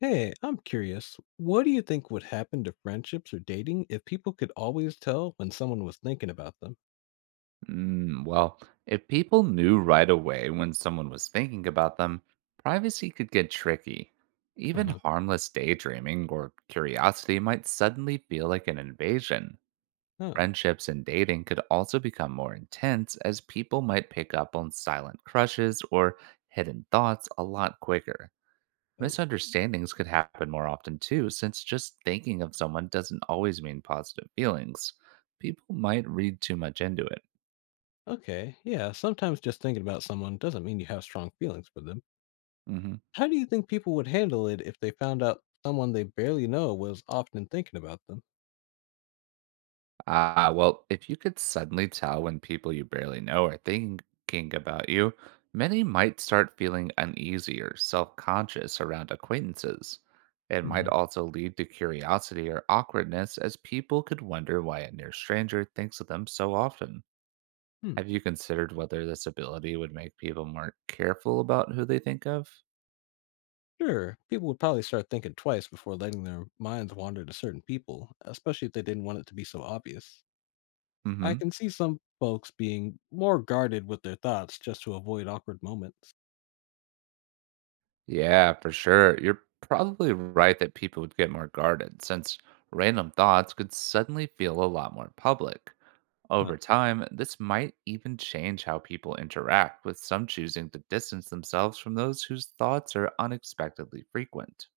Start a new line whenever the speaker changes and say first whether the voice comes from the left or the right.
left: Hey, I'm curious. What do you think would happen to friendships or dating if people could always tell when someone was thinking about them?
right: Mm, well, if people knew right away when someone was thinking about them, privacy could get tricky. Even
left: Uh-huh.
right: harmless daydreaming or curiosity might suddenly feel like an invasion.
left: Huh.
right: Friendships and dating could also become more intense as people might pick up on silent crushes or hidden thoughts a lot quicker.
left: Oh,
right: Misunderstandings could happen more often too, since just thinking of someone doesn't always mean positive feelings. People might read too much into it.
left: okay. Yeah, sometimes just thinking about someone doesn't mean you have strong feelings for them.
right: Mhm.
left: How do you think people would handle it if they found out someone they barely know was often thinking about them?
right: Well, if you could suddenly tell when people you barely know are thinking about you, many might start feeling uneasy or self conscious around acquaintances. It might
left: Hmm.
right: also lead to curiosity or awkwardness, as people could wonder why a near stranger thinks of them so often.
left: Hmm.
right: Have you considered whether this ability would make people more careful about who they think of?
left: Sure, people would probably start thinking twice before letting their minds wander to certain people, especially if they didn't want it to be so obvious.
right: Mm
left: I
right: hmm.
left: can see some folks being more guarded with their thoughts just to avoid awkward moments.
right: Yeah, for sure. You're probably right that people would get more guarded since random thoughts could suddenly feel a lot more public.
left: Huh.
right: Over time, this might even change how people interact, with some choosing to distance themselves from those whose thoughts are unexpectedly frequent.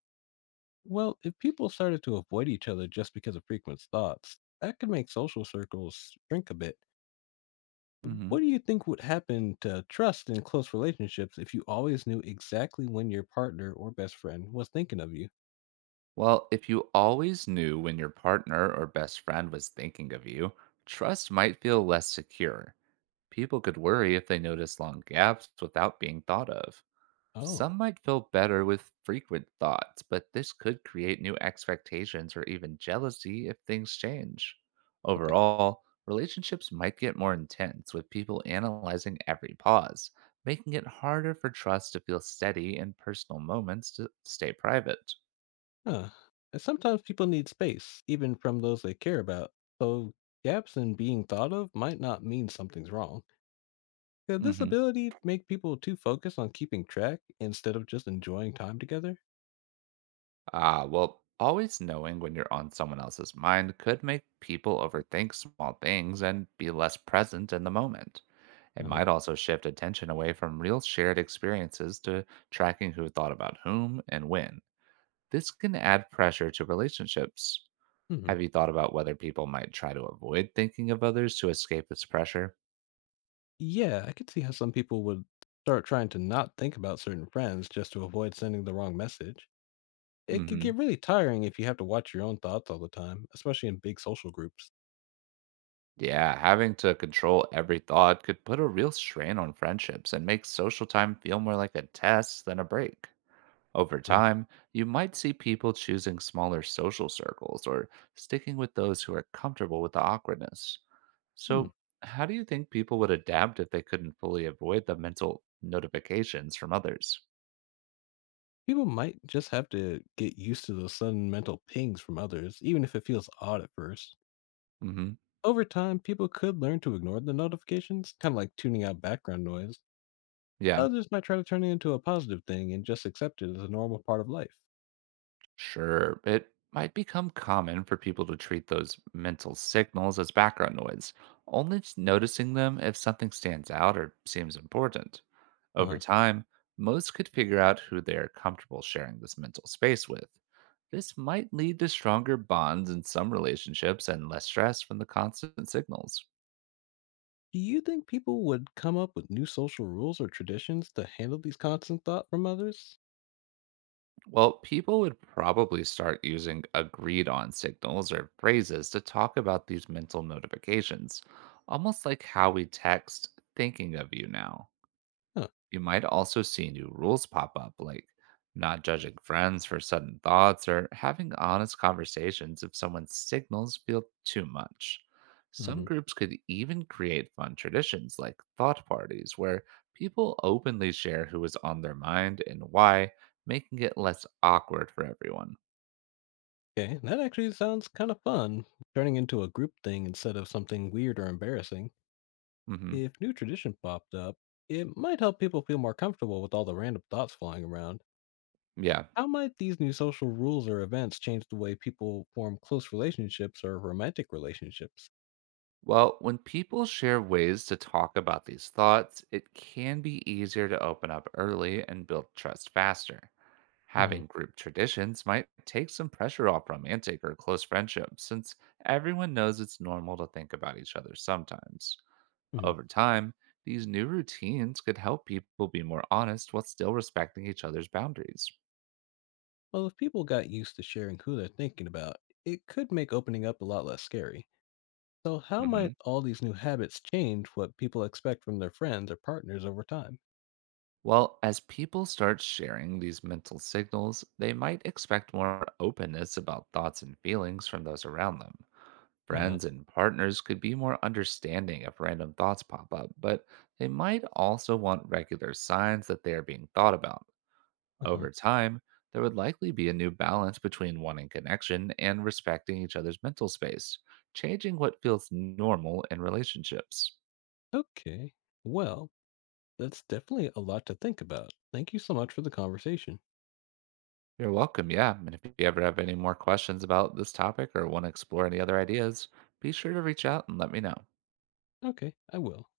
left: Well, if people started to avoid each other just because of frequent thoughts, that could make social circles shrink a bit. What
right: Hmm.
left: do you think would happen to trust in close relationships if you always knew exactly when your partner or best friend was thinking of you?
right: Well, if you always knew when your partner or best friend was thinking of you, trust might feel less secure. People could worry if they noticed long gaps without being thought of.
left: Oh,
right: Some might feel better with frequent thoughts, but this could create new expectations or even jealousy if things change.
left: okay.
right: Overall, relationships might get more intense with people analyzing every pause, making it harder for trust to feel steady and personal moments to stay private.
left: Huh. And sometimes people need space, even from those they care about, so gaps in being thought of might not mean something's wrong. Could this
right: hmm
left: ability make people too focused on keeping track instead of just enjoying time together?
right: Well, always knowing when you're on someone else's mind could make people overthink small things and be less present in the moment. It
left: Uh huh.
right: might also shift attention away from real shared experiences to tracking who thought about whom and when. This can add pressure to relationships.
left: Hmm.
right: Have you thought about whether people might try to avoid thinking of others to escape this pressure?
left: Yeah, I could see how some people would start trying to not think about certain friends just to avoid sending the wrong message. It could
right: Hmm.
left: get really tiring if you have to watch your own thoughts all the time, especially in big social groups.
right: Yeah, having to control every thought could put a real strain on friendships and make social time feel more like a test than a break. Over
left: Uh,
right: time, you might see people choosing smaller social circles or sticking with those who are comfortable with the awkwardness.
left: hmm.
right: So, how do you think people would adapt if they couldn't fully avoid the mental notifications from others?
left: People might just have to get used to the sudden mental pings from others, even if it feels odd at first.
right: hmm
left: Over time, people could learn to ignore the notifications, kind of like tuning out background noise.
right: Yeah,
left: Others might try to turn it into a positive thing and just accept it as a normal part of life.
right: sure. It might become common for people to treat those mental signals as background noise, only noticing them if something stands out or seems important. Over
left: Uh,
right: time, most could figure out who they are comfortable sharing this mental space with. This might lead to stronger bonds in some relationships and less stress from the constant signals.
left: do you think people would come up with new social rules or traditions to handle these constant thought from others?
right: Well, people would probably start using agreed on signals or phrases to talk about these mental notifications, almost like how we text thinking of you now.
left: Huh.
right: You might also see new rules pop up, like not judging friends for sudden thoughts or having honest conversations if someone's signals feel too much. Some
left: Hmm.
right: groups could even create fun traditions like thought parties, where people openly share who is on their mind and why, making it less awkward for everyone.
left: Okay, that actually sounds kind of fun, turning into a group thing instead of something weird or embarrassing.
right: Hmm.
left: If new tradition popped up, it might help people feel more comfortable with all the random thoughts flying around.
right: Yeah.
left: How might these new social rules or events change the way people form close relationships or romantic relationships?
right: Well, when people share ways to talk about these thoughts, it can be easier to open up early and build trust faster.
left: Hmm.
right: Having group traditions might take some pressure off romantic or close friendships since everyone knows it's normal to think about each other sometimes. Over time, these new routines could help people be more honest while still respecting each other's boundaries.
left: Well, if people got used to sharing who they're thinking about, it could make opening up a lot less scary. So, how might all these new habits change what people expect from their friends or partners over time?
right: Well, as people start sharing these mental signals, they might expect more openness about thoughts and feelings from those around them.
left: Uh huh.
right: Friends and partners could be more understanding if random thoughts pop up, but they might also want regular signs that they are being thought about.
left: Uh huh.
right: Over time, there would likely be a new balance between wanting connection and respecting each other's mental space, changing what feels normal in relationships.
left: Okay. Well, that's definitely a lot to think about. Thank you so much for the conversation.
right: You're welcome. Yeah. And if you ever have any more questions about this topic or want to explore any other ideas, be sure to reach out and let me know.
left: Okay, I will.